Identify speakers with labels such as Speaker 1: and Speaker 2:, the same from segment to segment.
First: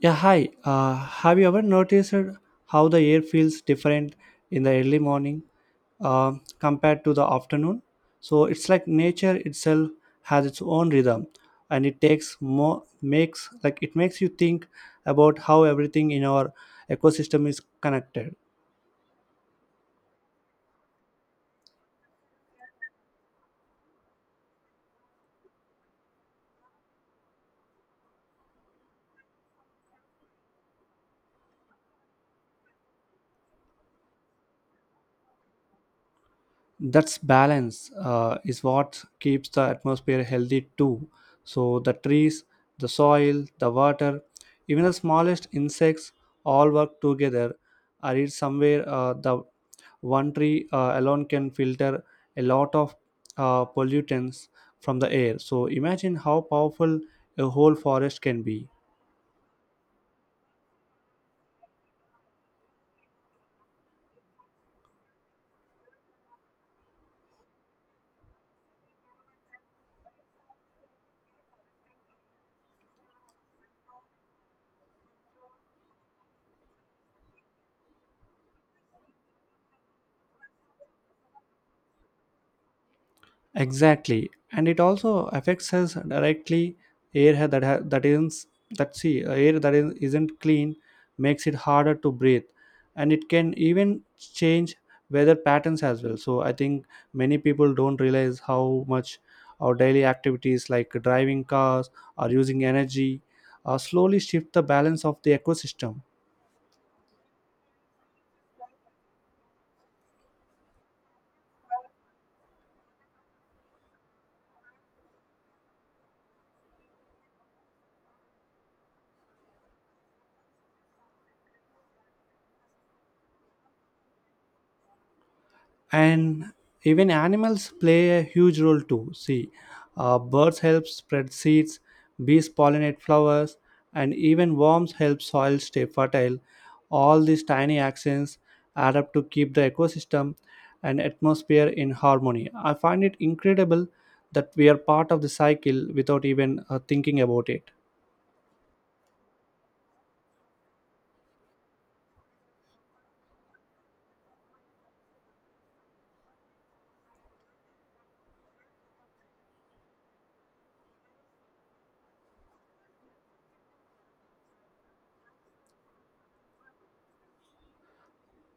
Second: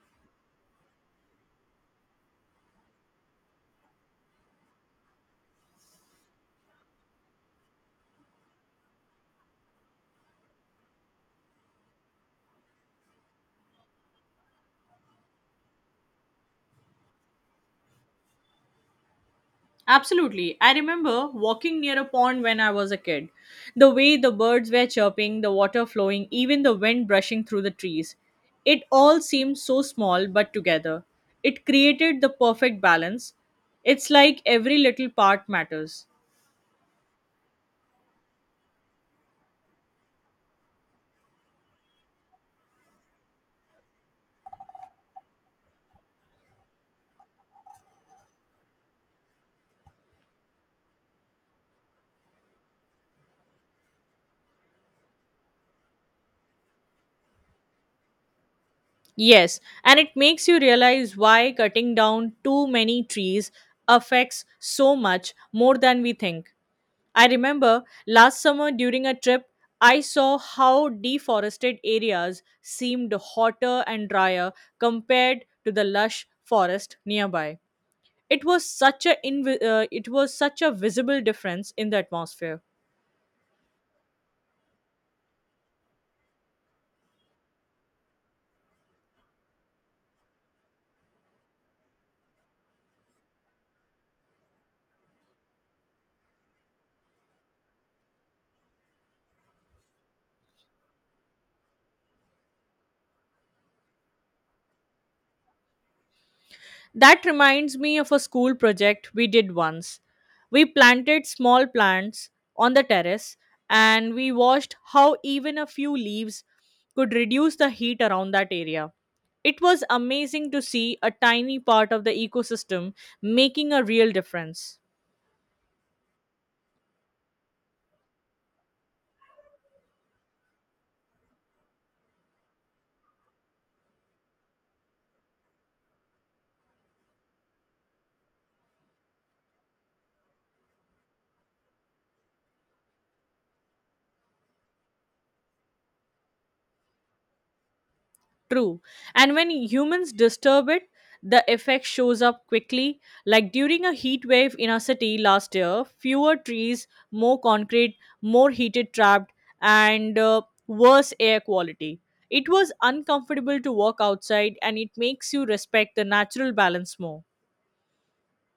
Speaker 1: Yeah, hi. Have you ever noticed how the air feels different in the early morning uh, compared to the afternoon? So it's like nature itself has its own rhythm, and it takes more makes like it makes you think about how everything in our ecosystem is connected.
Speaker 2: Absolutely. I remember walking near a pond when I was a kid. The way the birds were chirping, the water flowing, even the wind brushing through the trees. It all seemed so small but together. It created the perfect balance. It's like every little part matters.
Speaker 1: That's balance is what keeps the atmosphere healthy too. So the trees, the soil, the water, even the smallest insects all work together. I read somewhere the one tree alone can filter a lot of pollutants from the air. So imagine how powerful a whole forest can be.
Speaker 2: Yes, and it makes you realize why cutting down too many trees affects so much more than we think. I remember last summer during a trip, I saw how deforested areas seemed hotter and drier compared to the lush forest nearby. It was it was such a visible difference in the atmosphere.
Speaker 1: Exactly, and it also affects us directly. Air ha- that ha- that isn't that see Air that isn't clean makes it harder to breathe, and it can even change weather patterns as well. So I think many people don't realize how much our daily activities like driving cars or using energy slowly shift the balance of the ecosystem.
Speaker 2: That reminds me of a school project we did once. We planted small plants on the terrace and we watched how even a few leaves could reduce the heat around that area. It was amazing to see a tiny part of the ecosystem making a real difference.
Speaker 1: And even animals play a huge role too. See, birds help spread seeds, bees pollinate flowers, and even worms help soil stay fertile. All these tiny actions add up to keep the ecosystem and atmosphere in harmony. I find it incredible that we are part of the cycle without even thinking about it.
Speaker 2: True. And when humans disturb it, the effect shows up quickly. Like during a heat wave in a city last year, fewer trees, more concrete, more heated trapped, and worse air quality. It was uncomfortable to walk outside, and it makes you respect the natural balance more.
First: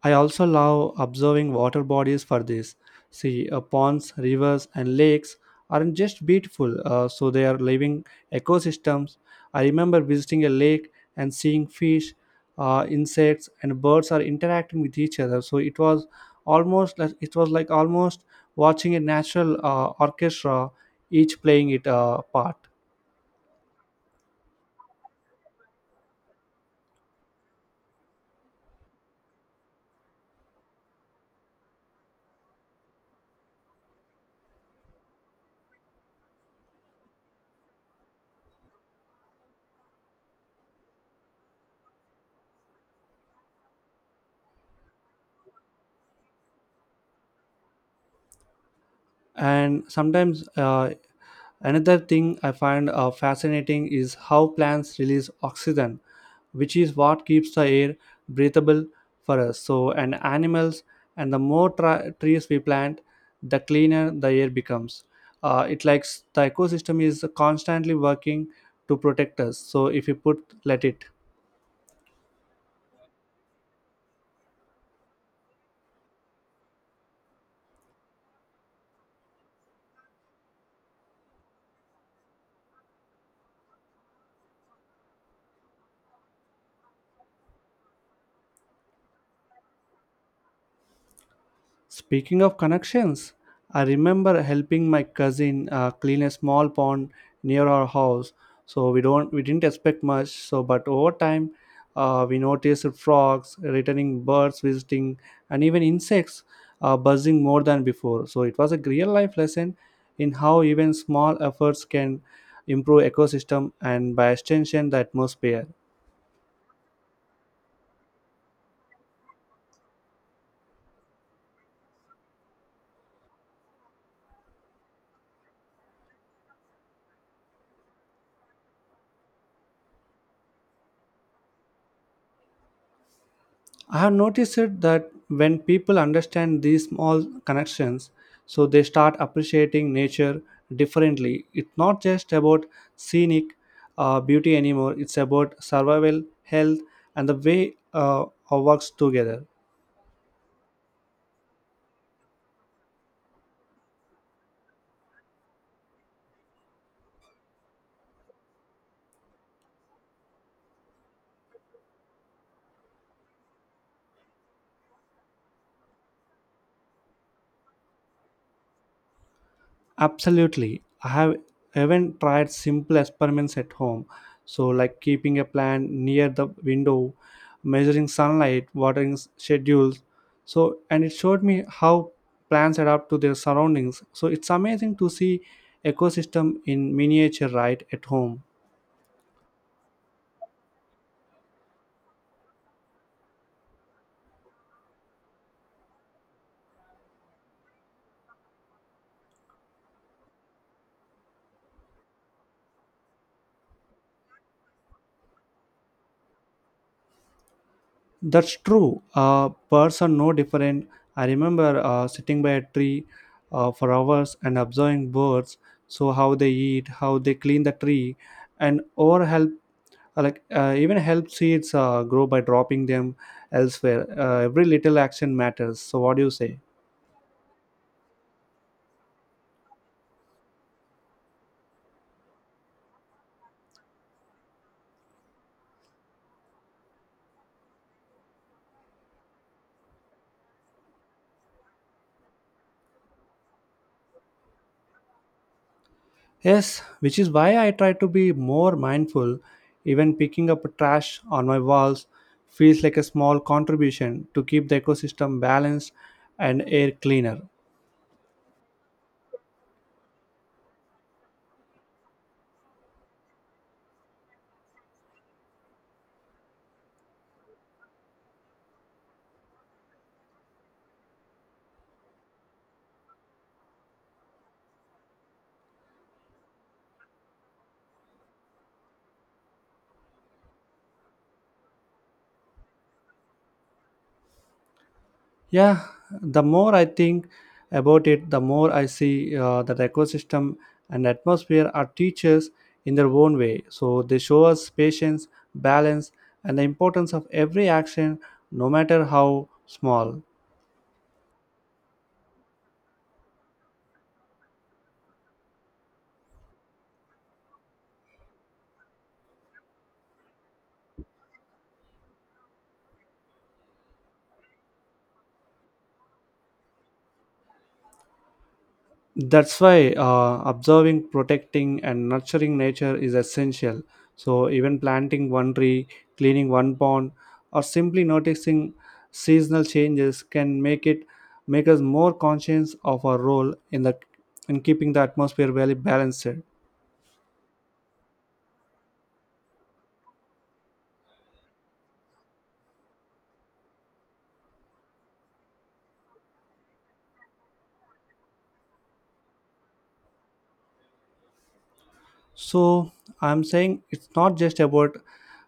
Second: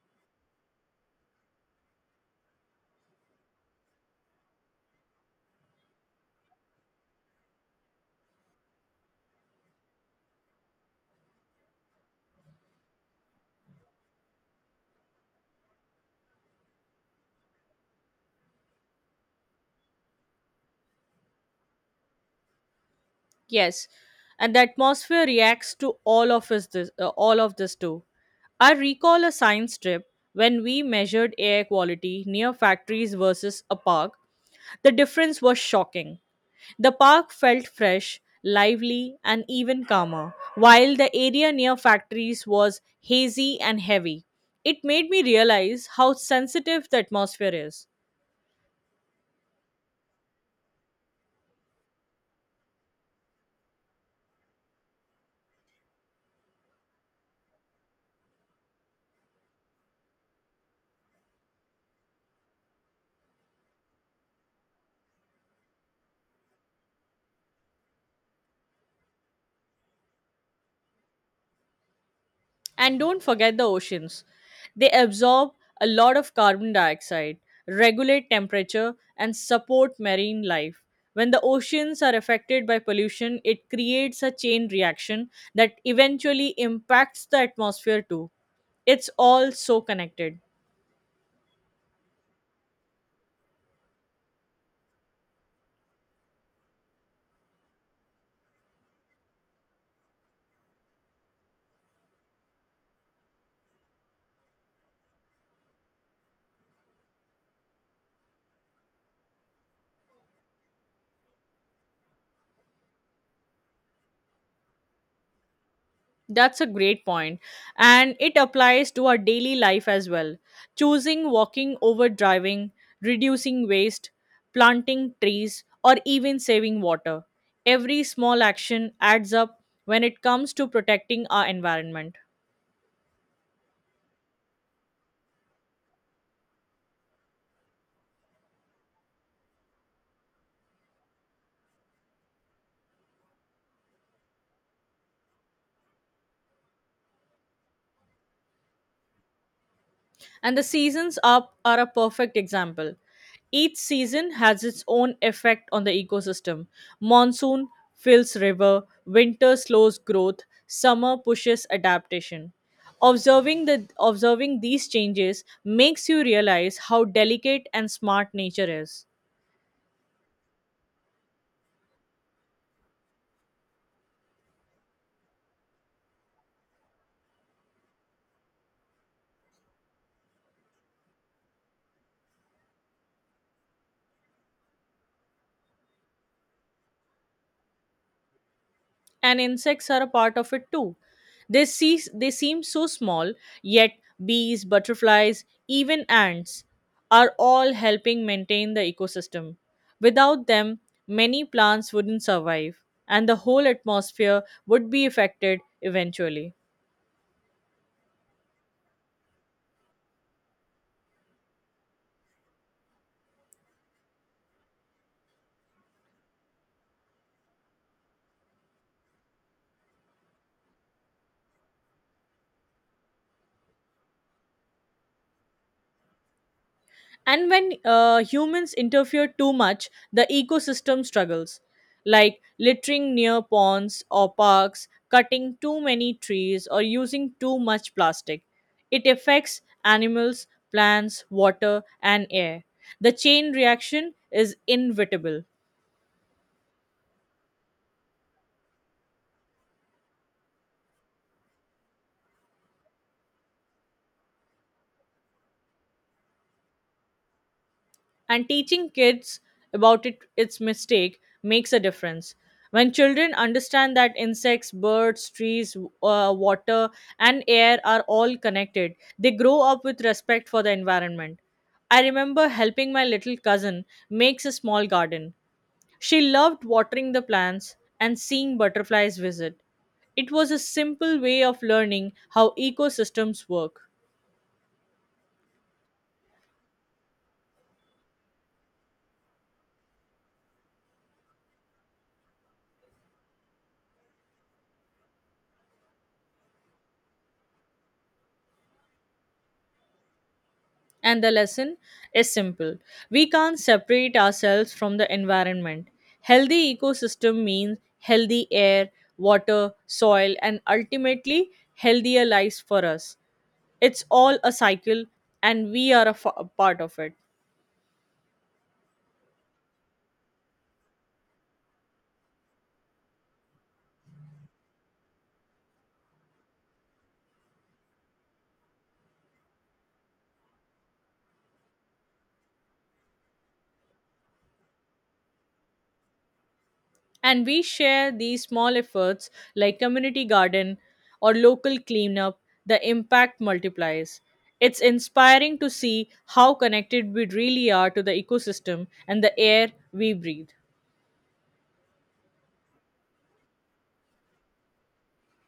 Speaker 1: I also love observing water bodies for this. See, ponds, rivers, and lakes aren't just beautiful, so they are living ecosystems. I remember visiting a lake and seeing fish, insects, and birds are interacting with each other. So it was almost like it was like almost watching a natural orchestra, each playing it part.
Speaker 2: Yes, and the atmosphere reacts to all of this too. I recall a science trip when we measured air quality near factories versus a park. The difference was shocking. The park felt fresh, lively, and even calmer, while the area near factories was hazy and heavy. It made me realize how sensitive the atmosphere is.
Speaker 1: And sometimes another thing I find fascinating is how plants release oxygen, which is what keeps the air breathable for us. So, and animals, and the more trees we plant, the cleaner the air becomes. It likes the ecosystem is constantly working to protect us. So, if you put, let it.
Speaker 2: And don't forget the oceans. They absorb a lot of carbon dioxide, regulate temperature, and support marine life. When the oceans are affected by pollution, it creates a chain reaction that eventually impacts the atmosphere too. It's all so connected.
Speaker 1: Speaking of connections, I remember helping my cousin clean a small pond near our house. So we didn't expect much. So but over time, we noticed frogs, returning birds visiting, and even insects buzzing more than before. So it was a real life lesson in how even small efforts can improve ecosystem and by extension the atmosphere.
Speaker 2: That's a great point, and it applies to our daily life as well. Choosing walking over driving, reducing waste, planting trees, or even saving water. Every small action adds up when it comes to protecting our environment.
Speaker 1: I have noticed it that when people understand these small connections, so they start appreciating nature differently. It's not just about scenic beauty anymore, it's about survival, health, and the way our works together.
Speaker 2: And the seasons are a perfect example. Each season has its own effect on the ecosystem. Monsoon fills river, winter slows growth, summer pushes adaptation. Observing these changes makes you realize how delicate and smart nature is.
Speaker 1: Absolutely. I have even tried simple experiments at home. So, like keeping a plant near the window, measuring sunlight, watering schedules. So, and it showed me how plants adapt to their surroundings. So, it's amazing to see ecosystem in miniature right at home.
Speaker 2: And insects are a part of it too. They seem so small, yet bees, butterflies, even ants are all helping maintain the ecosystem. Without them, many plants wouldn't survive and the whole atmosphere would be affected eventually.
Speaker 1: That's true. Birds are no different. I remember sitting by a tree for hours and observing birds. So how they eat, how they clean the tree, and or help even help seeds grow by dropping them elsewhere. Every little action matters. So what do you say?
Speaker 2: And when humans interfere too much, the ecosystem struggles, like littering near ponds or parks, cutting too many trees, or using too much plastic. It affects animals, plants, water, and air. The chain reaction is inevitable.
Speaker 1: Yes, which is why I try to be more mindful. Even picking up trash on my walls feels like a small contribution to keep the ecosystem balanced and air cleaner.
Speaker 2: And teaching kids about it, its mistake makes a difference. When children understand that insects, birds, trees, water, and air are all connected, they grow up with respect for the environment. I remember helping my little cousin makes a small garden. She loved watering the plants and seeing butterflies visit. It was a simple way of learning how ecosystems work.
Speaker 1: Yeah, the more I think about it, the more I see that ecosystem and atmosphere are teachers in their own way. So they show us patience, balance, and the importance of every action, no matter how small.
Speaker 2: And the lesson is simple we can't separate ourselves from the environment. Healthy ecosystem means healthy air, water, soil, and ultimately healthier lives for us. It's all a cycle, and we are a part of it.
Speaker 1: That's why observing, protecting, and nurturing nature is essential. So even planting one tree, cleaning one pond, or simply noticing seasonal changes can make us more conscious of our role in the in keeping the atmosphere well balanced.
Speaker 2: And we share these small efforts like community garden or local cleanup, the impact multiplies. It's inspiring to see how connected we really are to the ecosystem and the air we breathe.
Speaker 1: So I'm saying it's not just about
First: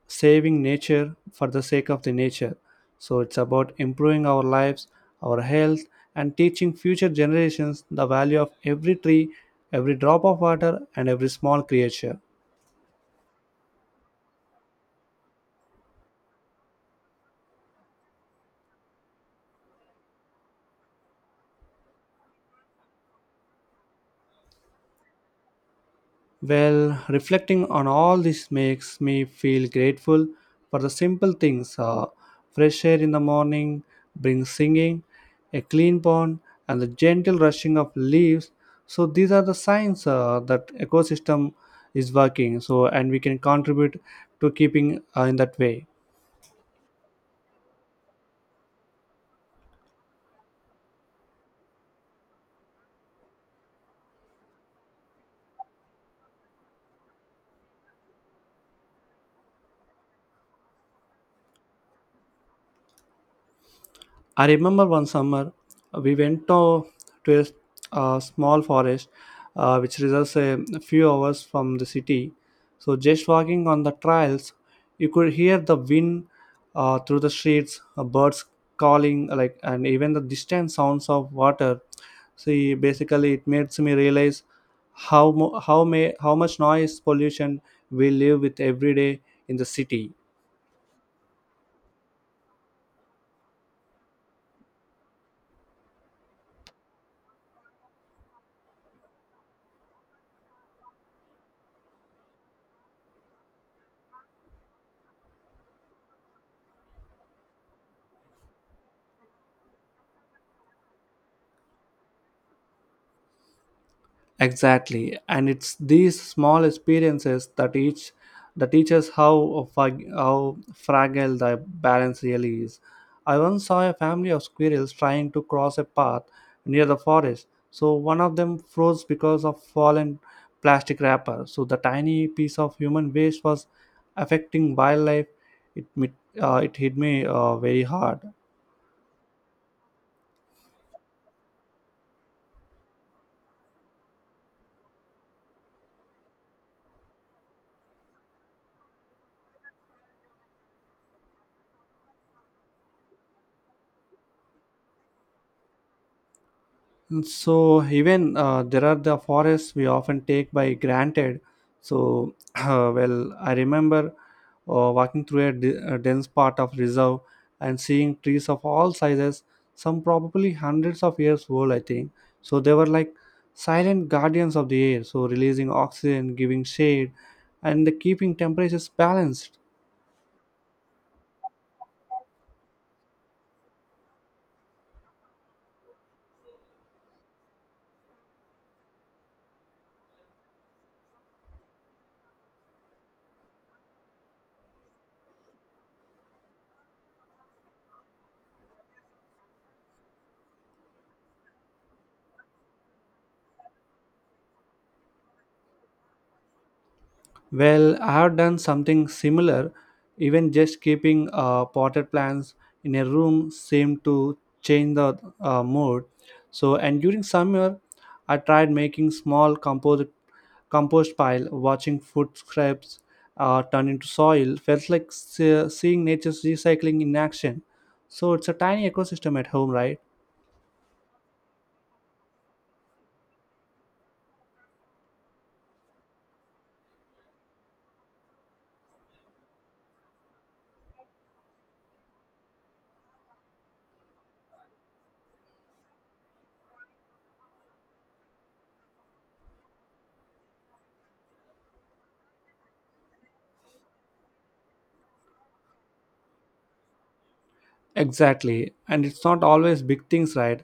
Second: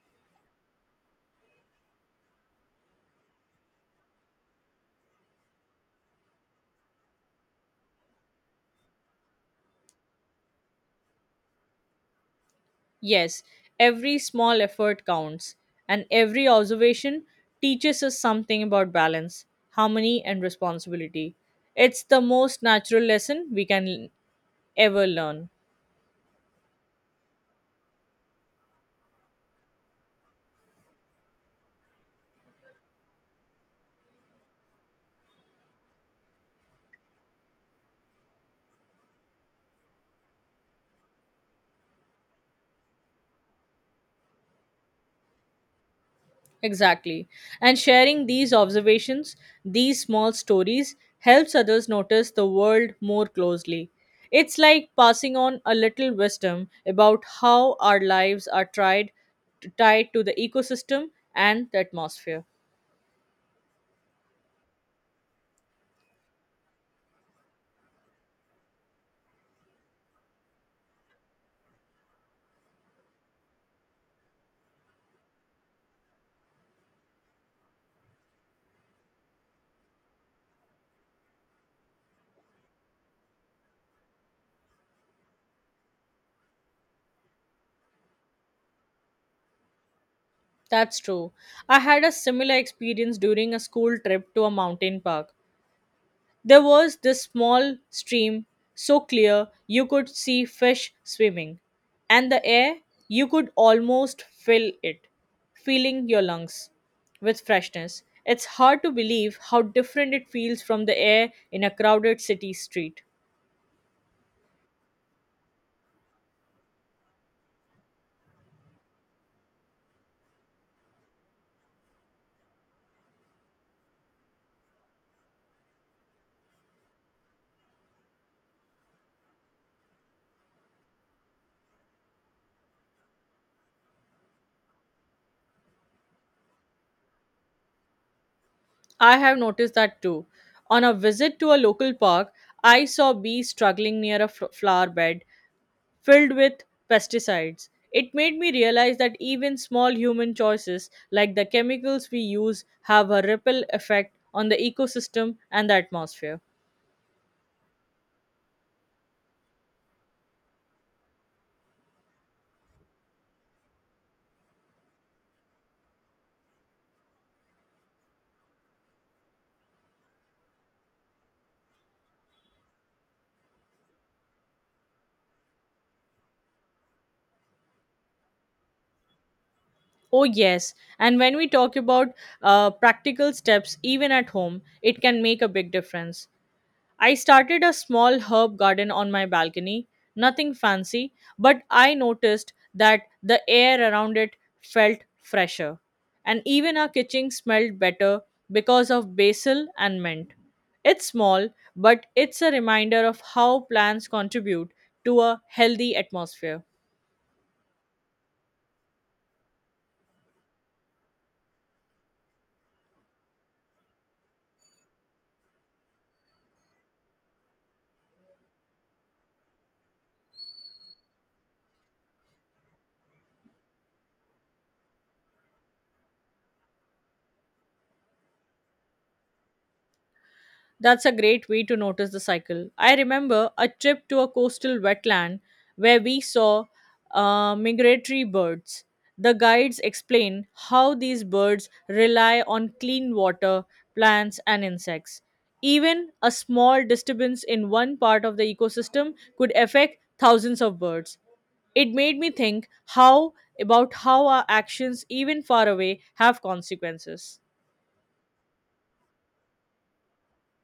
Speaker 1: saving nature for the sake of the nature. So it's about improving our lives, our health, and teaching future generations the value of every tree, every drop of water, and every small creature.
Speaker 2: Yes, every small effort counts, and every observation teaches us something about balance, harmony, and responsibility. It's the most natural lesson we can ever learn.
Speaker 1: Well, reflecting on all this makes me feel grateful for the simple things, fresh air in the morning, brings singing, a clean pond, and the gentle rushing of leaves. So, these are the signs that ecosystem is working. So, and we can contribute to keeping in that way.
Speaker 2: Exactly. And sharing these observations, these small stories, helps others notice the world more closely. It's like passing on a little wisdom about how our lives are tied to the ecosystem and the atmosphere.
Speaker 1: I remember one summer we went to a small forest which results a few hours from the city. So just walking on the trails, you could hear the wind through the streets, birds calling, and even the distant sounds of water. See, basically, it makes me realize how mo- how may how much noise pollution we live with every day in the city.
Speaker 2: That's true. I had a similar experience during a school trip to a mountain park. There was this small stream, so clear you could see fish swimming, and the air you could almost fill it, filling your lungs with freshness. It's hard to believe how different it feels from the air in a crowded city street.
Speaker 1: Exactly, and it's these small experiences that teaches how fragile the balance really is. I once saw a family of squirrels trying to cross a path near the forest. So one of them froze because of fallen plastic wrapper. So the tiny piece of human waste was affecting wildlife. It mit- it hit me very hard.
Speaker 2: I have noticed that too. On a visit to a local park, I saw bees struggling near a flower bed filled with pesticides. It made me realize that even small human choices, like the chemicals we use, have a ripple effect on the ecosystem and the atmosphere.
Speaker 1: And so even there are the forests we often take by granted. So well, I remember walking through a dense part of reserve and seeing trees of all sizes, some probably hundreds of years old, I think. So they were like silent guardians of the air, so releasing oxygen, giving shade, and the keeping temperatures balanced.
Speaker 2: Oh, yes. And when we talk about practical steps, even at home, it can make a big difference. I started a small herb garden on my balcony, nothing fancy, but I noticed that the air around it felt fresher. And even our kitchen smelled better because of basil and mint. It's small, but it's a reminder of how plants contribute to a healthy atmosphere.
Speaker 1: Well, I have done something similar. Even just keeping potted plants in a room seemed to change the mood. So, and during summer, I tried making small compost pile. Watching food scraps turn into soil felt like seeing nature's recycling in action. So, it's a tiny ecosystem at home, right?
Speaker 2: That's a great way to notice the cycle. I remember a trip to a coastal wetland where we saw migratory birds. The guides explain how these birds rely on clean water, plants, and insects. Even a small disturbance in one part of the ecosystem could affect thousands of birds. It made me think how about how our actions, even far away, have consequences.
Speaker 1: Exactly. And it's not always big things, right?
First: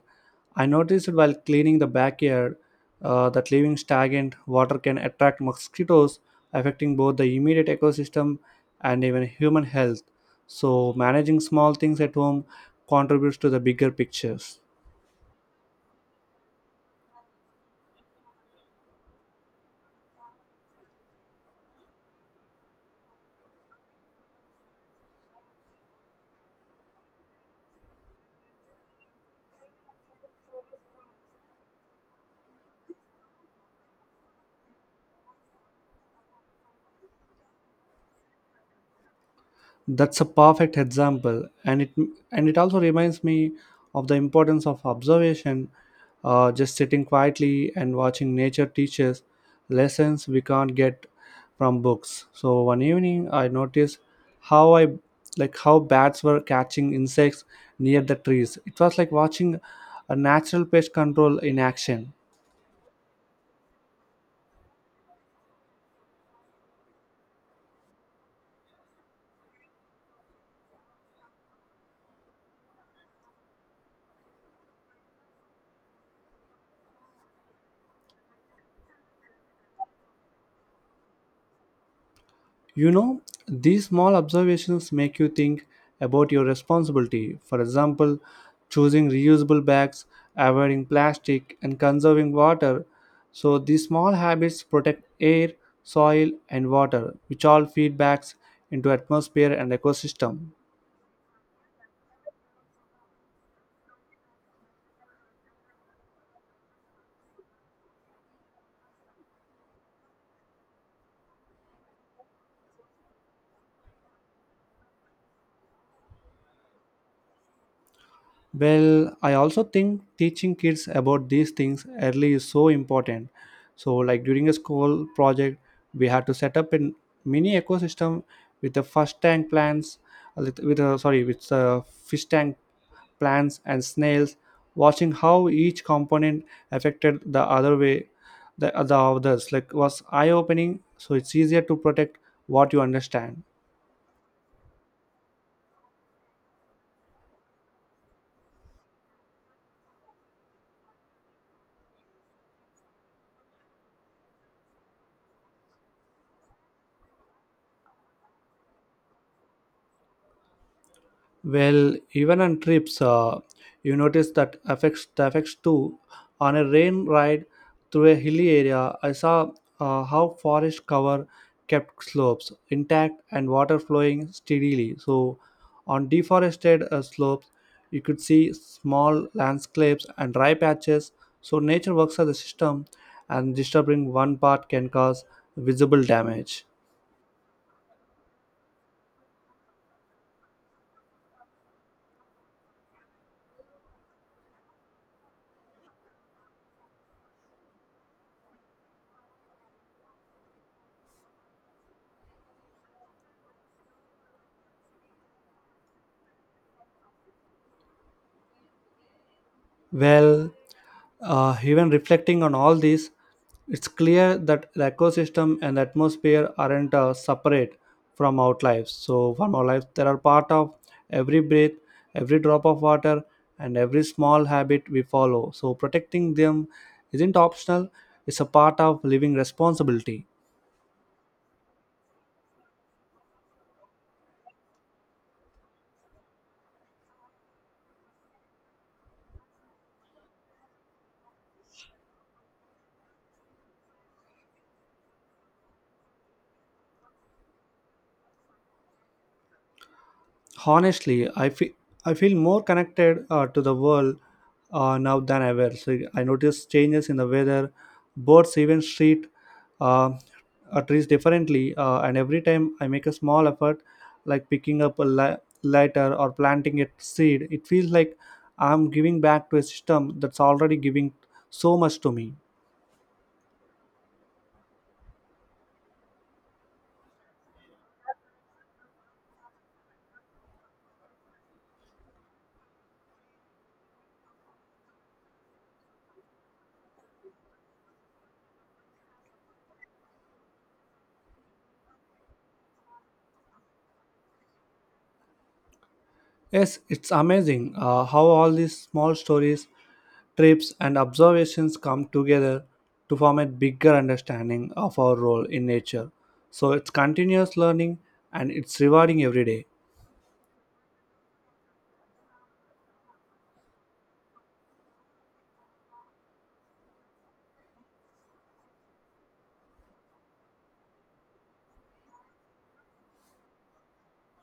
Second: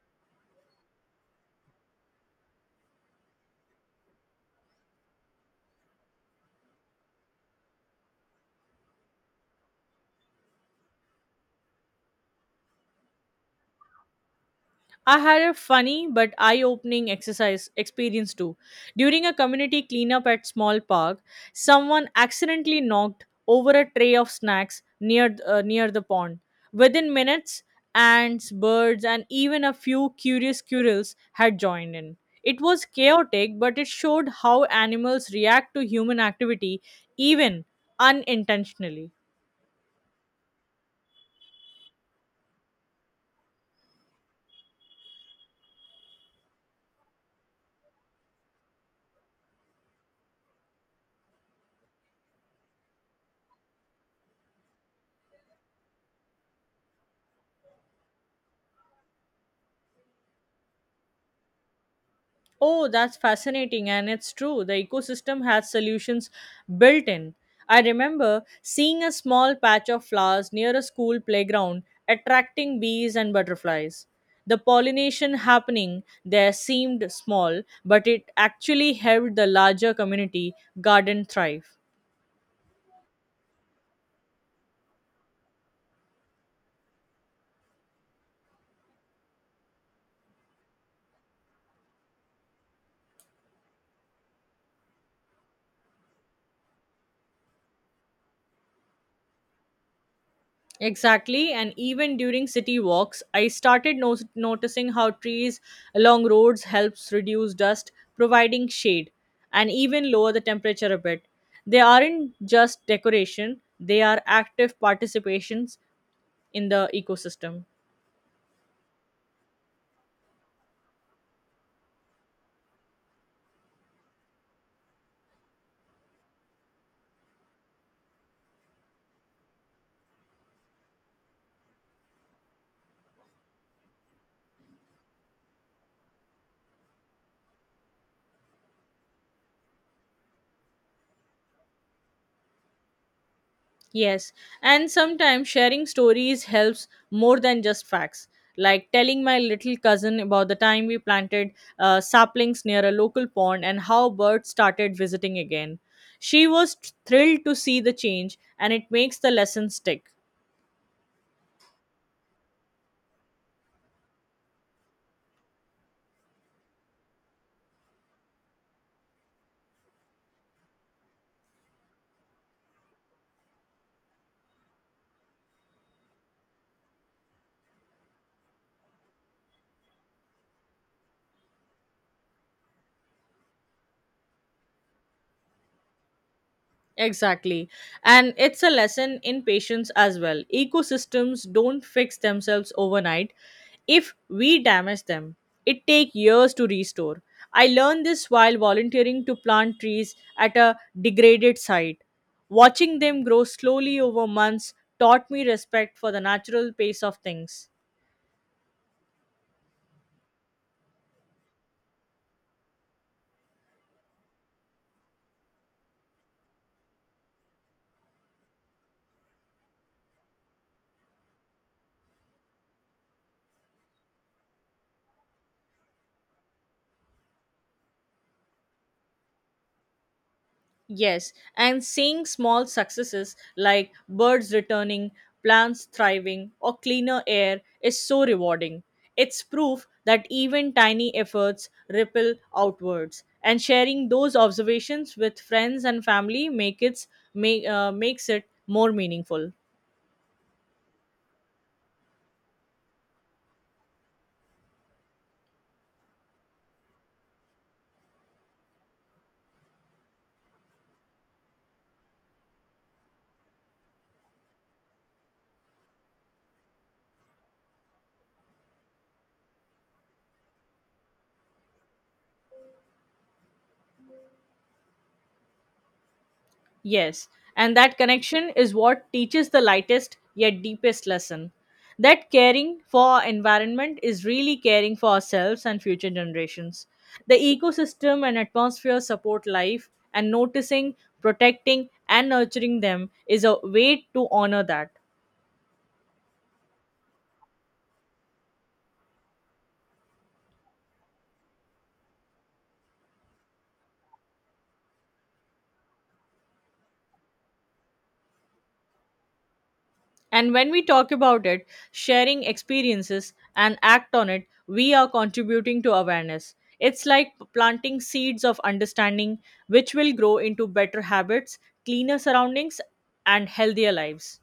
Speaker 1: I noticed while cleaning the backyard that leaving stagnant water can attract mosquitoes, affecting both the immediate ecosystem and even human health. So, managing small things at home contributes to the bigger pictures.
Speaker 2: I had a funny but eye opening exercise experience too. During a community cleanup at small park, someone accidentally knocked over a tray of snacks near near the pond. Within minutes, ants, birds, and even a few curious squirrels had joined in. It was chaotic, but it showed how animals react to human activity even unintentionally.
Speaker 1: That's a perfect example, and it also reminds me of the importance of observation. Just sitting quietly and watching nature teaches lessons we can't get from books. So one evening I noticed how I like how bats were catching insects near the trees. It was like watching a natural pest control in action.
Speaker 2: Oh, that's fascinating, and it's true. The ecosystem has solutions built in. I remember seeing a small patch of flowers near a school playground attracting bees and butterflies. The pollination happening there seemed small, but it actually helped the larger community garden thrive.
Speaker 1: You know, these small observations make you think about your responsibility. For example, choosing reusable bags, avoiding plastic, and conserving water. So, these small habits protect air, soil, and water, which all feed back into atmosphere and ecosystem.
Speaker 2: Exactly, and even during city walks, I started noticing how trees along roads helps reduce dust, providing shade, and even lower the temperature a bit. They aren't just decoration; they are active participations in the ecosystem.
Speaker 1: Well, I also think teaching kids about these things early is so important. So, like during a school project, we had to set up a mini ecosystem with the first tank plants, with the fish tank plants and snails, watching how each component affected the other way, the others like was eye opening. So it's easier to protect what you understand.
Speaker 2: Yes, and sometimes sharing stories helps more than just facts. Like telling my little cousin about the time we planted saplings near a local pond and how birds started visiting again. She was thrilled to see the change, and it makes the lesson stick.
Speaker 1: Well, even on trips, you notice that affects too. On a rain ride through a hilly area, I saw how forest cover kept slopes intact and water flowing steadily. So, on deforested slopes, you could see small landscapes and dry patches. So, nature works as a system, and disturbing one part can cause visible damage.
Speaker 2: Exactly. And it's a lesson in patience as well. Ecosystems don't fix themselves overnight. If we damage them, it takes years to restore. I learned this while volunteering to plant trees at a degraded site. Watching them grow slowly over months taught me respect for the natural pace of things.
Speaker 1: Well, even reflecting on all this, it's clear that the ecosystem and the atmosphere aren't separate from our lives. So, from our lives, they are part of every breath, every drop of water, and every small habit we follow. So, protecting them isn't optional, it's a part of living responsibility.
Speaker 2: Yes, and seeing small successes like birds returning, plants thriving, or cleaner air is so rewarding. It's proof that even tiny efforts ripple outwards, and sharing those observations with friends and family makes it more meaningful.
Speaker 1: Honestly, I feel more connected to the world now than ever. So I notice changes in the weather, birds, even treat uh, trees differently. And every time I make a small effort like picking up a lighter or planting a seed, it feels like I'm giving back to a system that's already giving so much to me.
Speaker 2: Yes, and that connection is what teaches the lightest yet deepest lesson. That caring for our environment is really caring for ourselves and future generations. The ecosystem and atmosphere support life, and noticing, protecting, and nurturing them is a way to honor that.
Speaker 1: Yes, it's amazing how all these small stories, trips, and observations come together to form a bigger understanding of our role in nature. So it's continuous learning and it's rewarding every day.
Speaker 2: And when we talk about it, sharing experiences and act on it, we are contributing to awareness. It's like planting seeds of understanding, which will grow into better habits, cleaner surroundings, and healthier lives.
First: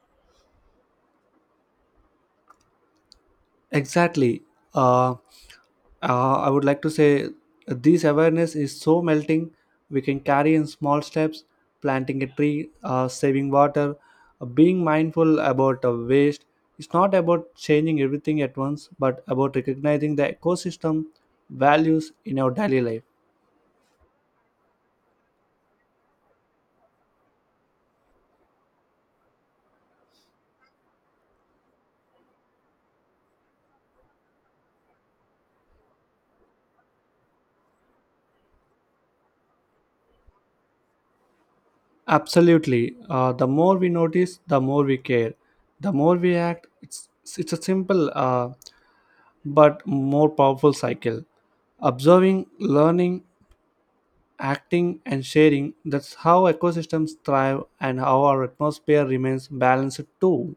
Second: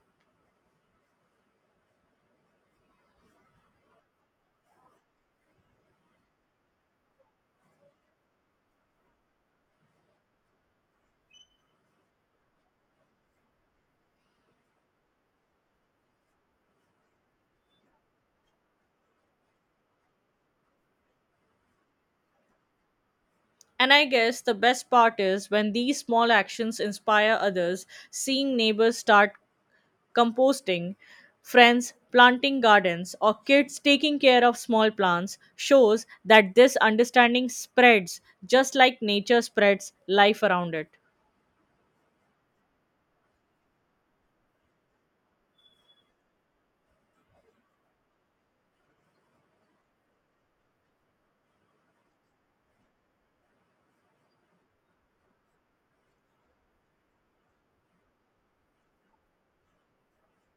Speaker 1: Exactly. Uh, I would like to say this awareness is so melting. We can carry in small steps, planting a tree, saving water, being mindful about waste. It's not about changing everything at once, but about recognizing the ecosystem values in our daily life.
Speaker 2: And I guess the best part is when these small actions inspire others, seeing neighbors start composting, friends planting gardens, or kids taking care of small plants shows that this understanding spreads just like nature spreads life around it.
Speaker 1: Absolutely. The more we notice, the more we care. The more we act, it's a simple but more powerful cycle. Observing, learning, acting, and sharing, that's how ecosystems thrive and how our atmosphere remains balanced too.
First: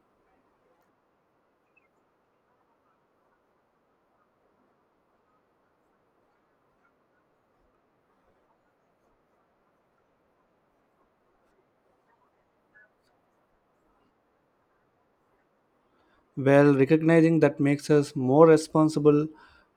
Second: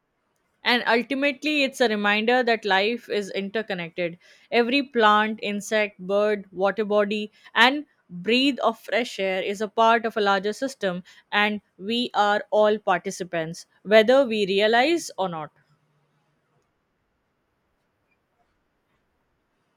Speaker 2: And ultimately, it's a reminder that life is interconnected. Every plant, insect, bird, water body, and breathe of fresh air is a part of a larger system, and we are all participants, whether we realize or not.
Speaker 1: Well, recognizing that makes us more responsible,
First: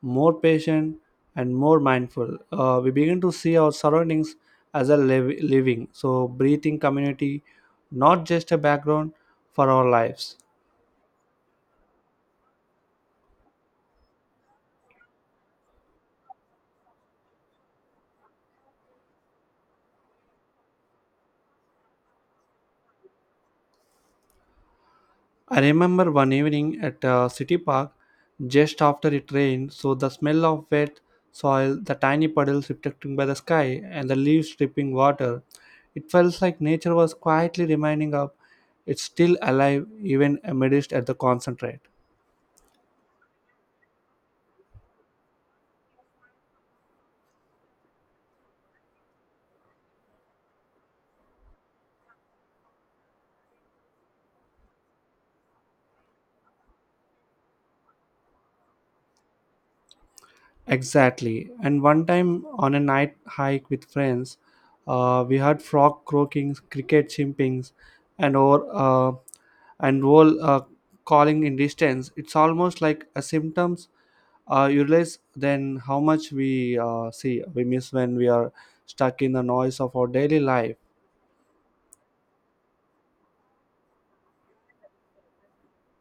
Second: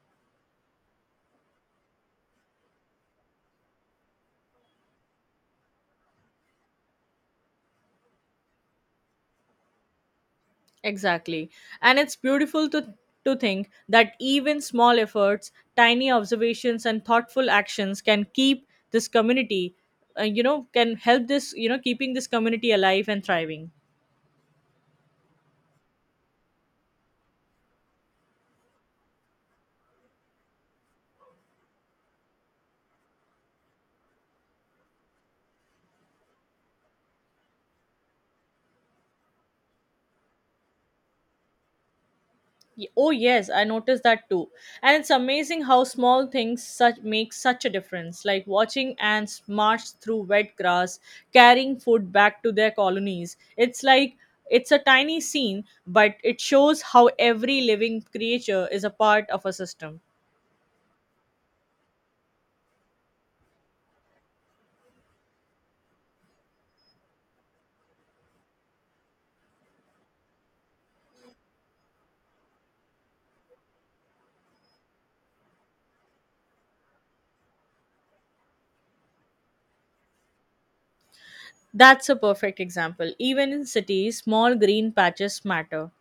Speaker 1: more patient, and more mindful. We begin to see our surroundings as a living, so breathing community, not just a background for our lives.
Speaker 2: Exactly. And it's beautiful to think that even small efforts, tiny observations, and thoughtful actions can keep this community, you know, can help this, you know, keeping this community alive and thriving.
Speaker 1: I remember one evening at a city park just after it rained, so the smell of wet soil, the tiny puddles reflecting by the sky, and the leaves dripping water. It felt like nature was quietly reminding us it's still alive even amidst at the concentrate.
Speaker 2: Oh yes, I noticed that too. And it's amazing how small things such make such a difference, like watching ants march through wet grass, carrying food back to their colonies. It's like it's a tiny scene, but it shows how every living creature is a part of a system.
Speaker 1: Exactly. And one time on a night hike with friends, we heard frog croaking, cricket chimpings, and or uh, and owl calling in distance. It's almost like a symptoms. You realize then how much we miss when we are stuck in the noise of our daily life.
Speaker 2: That's a perfect example. Even in cities, small green patches matter.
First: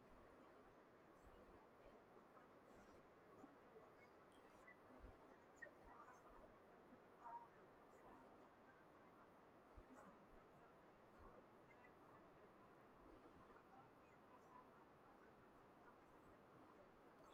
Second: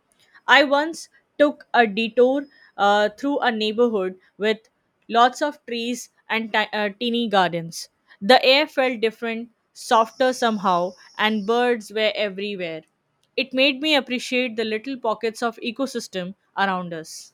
Speaker 2: I once took a detour through a neighborhood with lots of trees and teeny gardens. The air felt different, softer somehow, and birds were everywhere. It made me appreciate the little pockets of ecosystem around us.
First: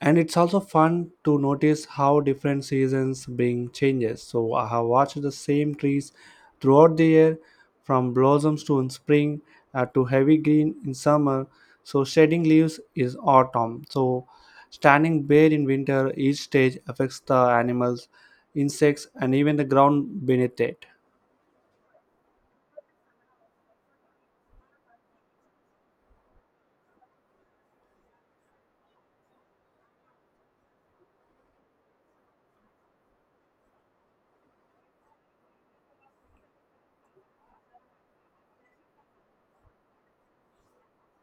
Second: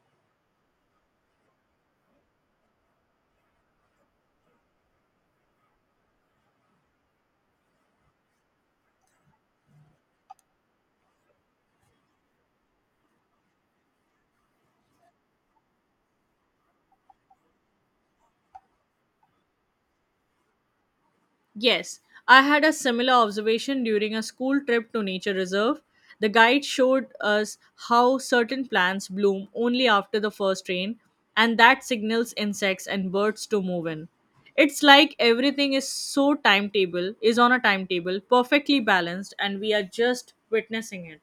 Speaker 1: And it's also fun to notice how different seasons bring changes. So I have watched the same trees throughout the year, from blossoms to in spring, to heavy green in summer, so shedding leaves is autumn, so standing bare in winter. Each stage affects the animals, insects, and even the ground beneath it.
Speaker 2: Yes, I had a similar observation during a school trip to nature reserve. The guide showed us how certain plants bloom only after the first rain, and that signals insects and birds to move in. It's like everything is is on a timetable, perfectly balanced, and we are just witnessing it.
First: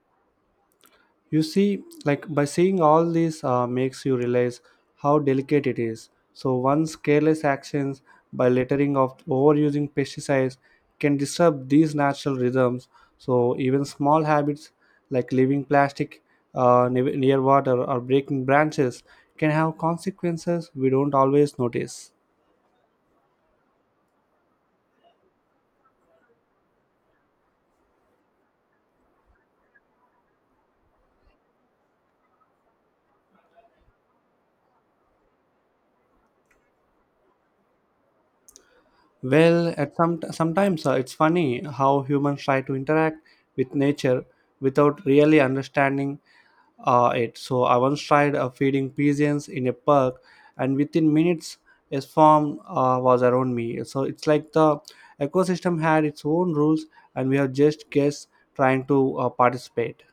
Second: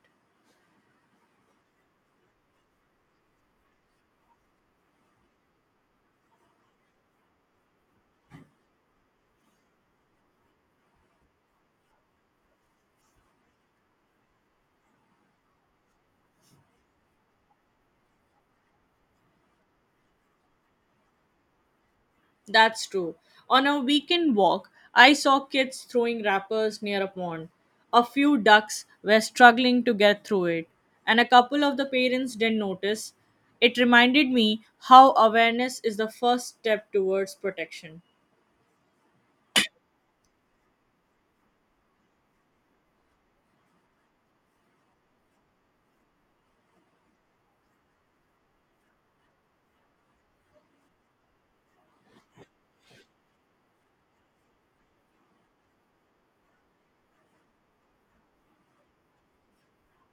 Speaker 1: You see, like by seeing all this makes you realize how delicate it is. So one's careless actions by littering of overusing pesticides can disturb these natural rhythms. So even small habits like leaving plastic near water or breaking branches can have consequences we don't always notice.
Speaker 2: That's true. On a weekend walk, I saw kids throwing wrappers near a pond. A few ducks were struggling to get through it, and a couple of the parents didn't notice. It reminded me how awareness is the first step towards protection.
Speaker 1: Well, at some sometimes it's funny how humans try to interact with nature without really understanding it. So I once tried feeding pigeons in a park, and within minutes, a swarm was around me. So it's like the ecosystem had its own rules, and we have just guests trying to participate.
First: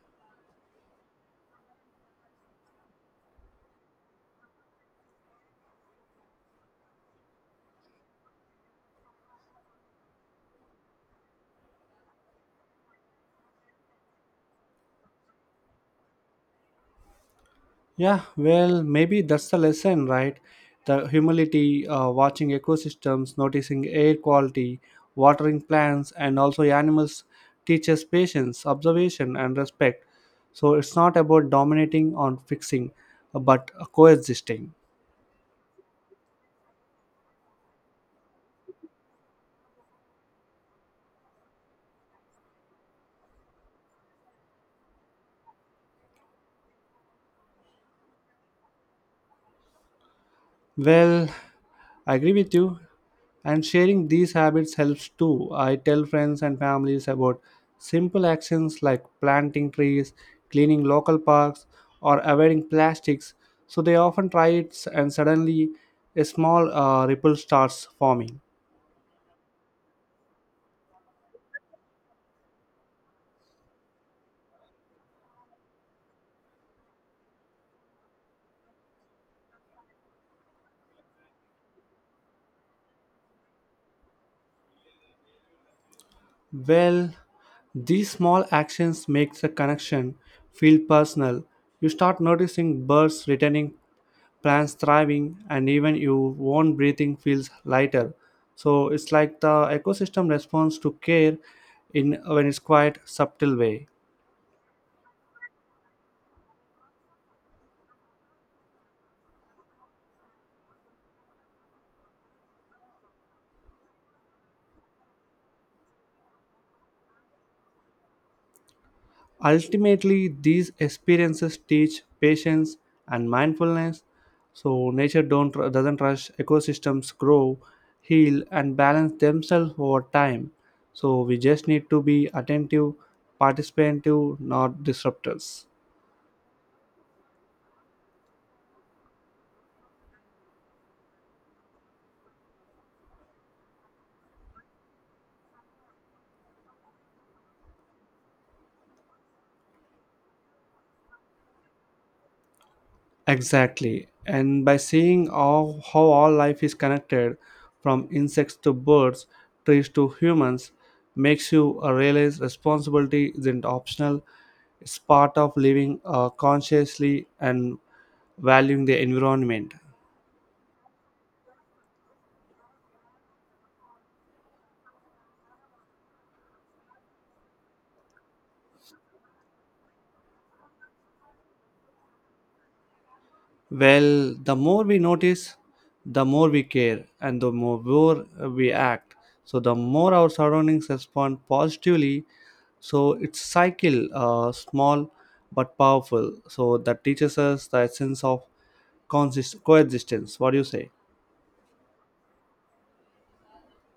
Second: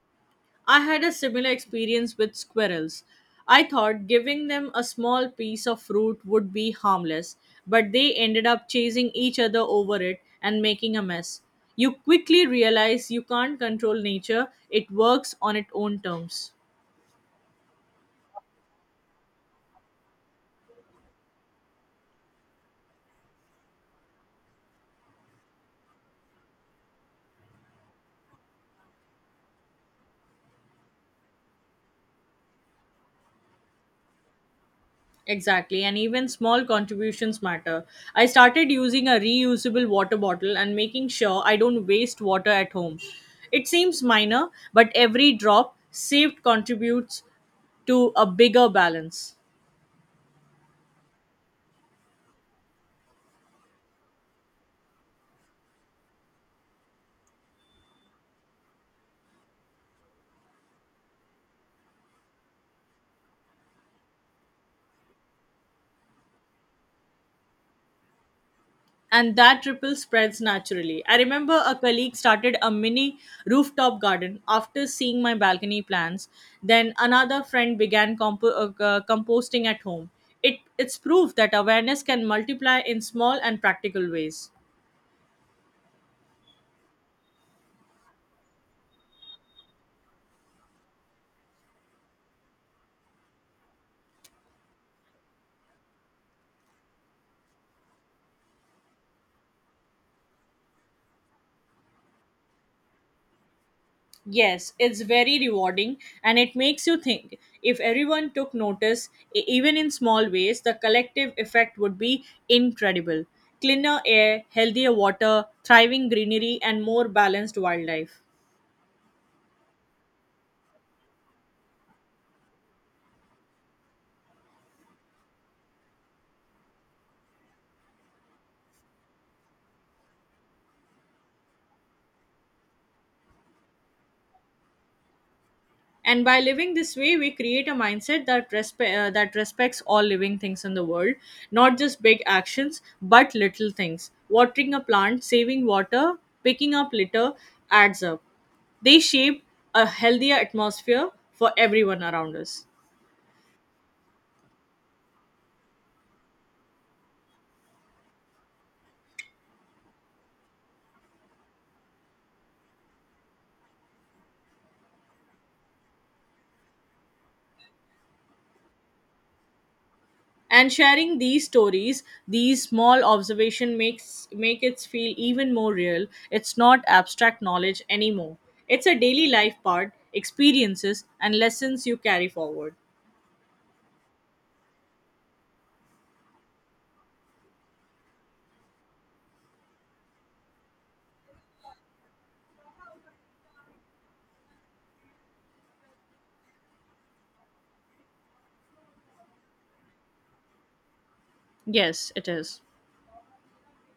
Speaker 2: I had a similar experience with squirrels. I thought giving them a small piece of fruit would be harmless, but they ended up chasing each other over it and making a mess. You quickly realize you can't control nature, it works on its own terms.
Speaker 1: Yeah, well, maybe that's the lesson, right? The humility, watching ecosystems, noticing air quality, watering plants, and also animals teaches patience, observation, and respect. So it's not about dominating or fixing, but coexisting.
Speaker 2: Exactly, and even small contributions matter. I started using a reusable water bottle and making sure I don't waste water at home. It seems minor, but every drop saved contributes to a bigger balance.
Speaker 1: Well, I agree with you. And sharing these habits helps too. I tell friends and families about simple actions like planting trees, cleaning local parks, or avoiding plastics. So they often try it, and suddenly a small ripple starts forming.
Speaker 2: And that ripple spreads naturally. I remember a colleague started a mini rooftop garden after seeing my balcony plans. Then another friend began composting at home. It's proof that awareness can multiply in small and practical ways.
Speaker 1: Well, these small actions makes the connection feel personal. You start noticing birds returning, plans thriving, and even your own breathing feels lighter. So it's like the ecosystem responds to care in when it's quite subtle way.
Speaker 2: Yes, it's very rewarding and it makes you think. If everyone took notice, even in small ways, the collective effect would be incredible. Cleaner air, healthier water, thriving greenery, and more balanced wildlife.
Speaker 1: Ultimately, these experiences teach patience and mindfulness. So nature don't doesn't rush. Ecosystems grow, heal, and balance themselves over time. So we just need to be attentive, participative, not disruptors.
Speaker 2: And by living this way we create a mindset that respects all living things in the world, not just big actions but little things, watering a plant, saving water, picking up litter adds up. They shape a healthier atmosphere for everyone around us.
Speaker 1: Exactly. And by seeing all, how all life is connected, from insects to birds, trees to humans, makes you realize responsibility isn't optional. It's part of living consciously and valuing the environment.
Speaker 2: And sharing these stories, these small observation, make it feel even more real. It's not abstract knowledge anymore, it's a daily life part experiences and lessons you carry forward.
Speaker 1: Well, the more we notice, the more we care, and the more we act. So, the more our surroundings respond positively. So, it's cycle, small but powerful. So, that teaches us the essence of coexistence. What do you say?
Speaker 2: Yes, it is.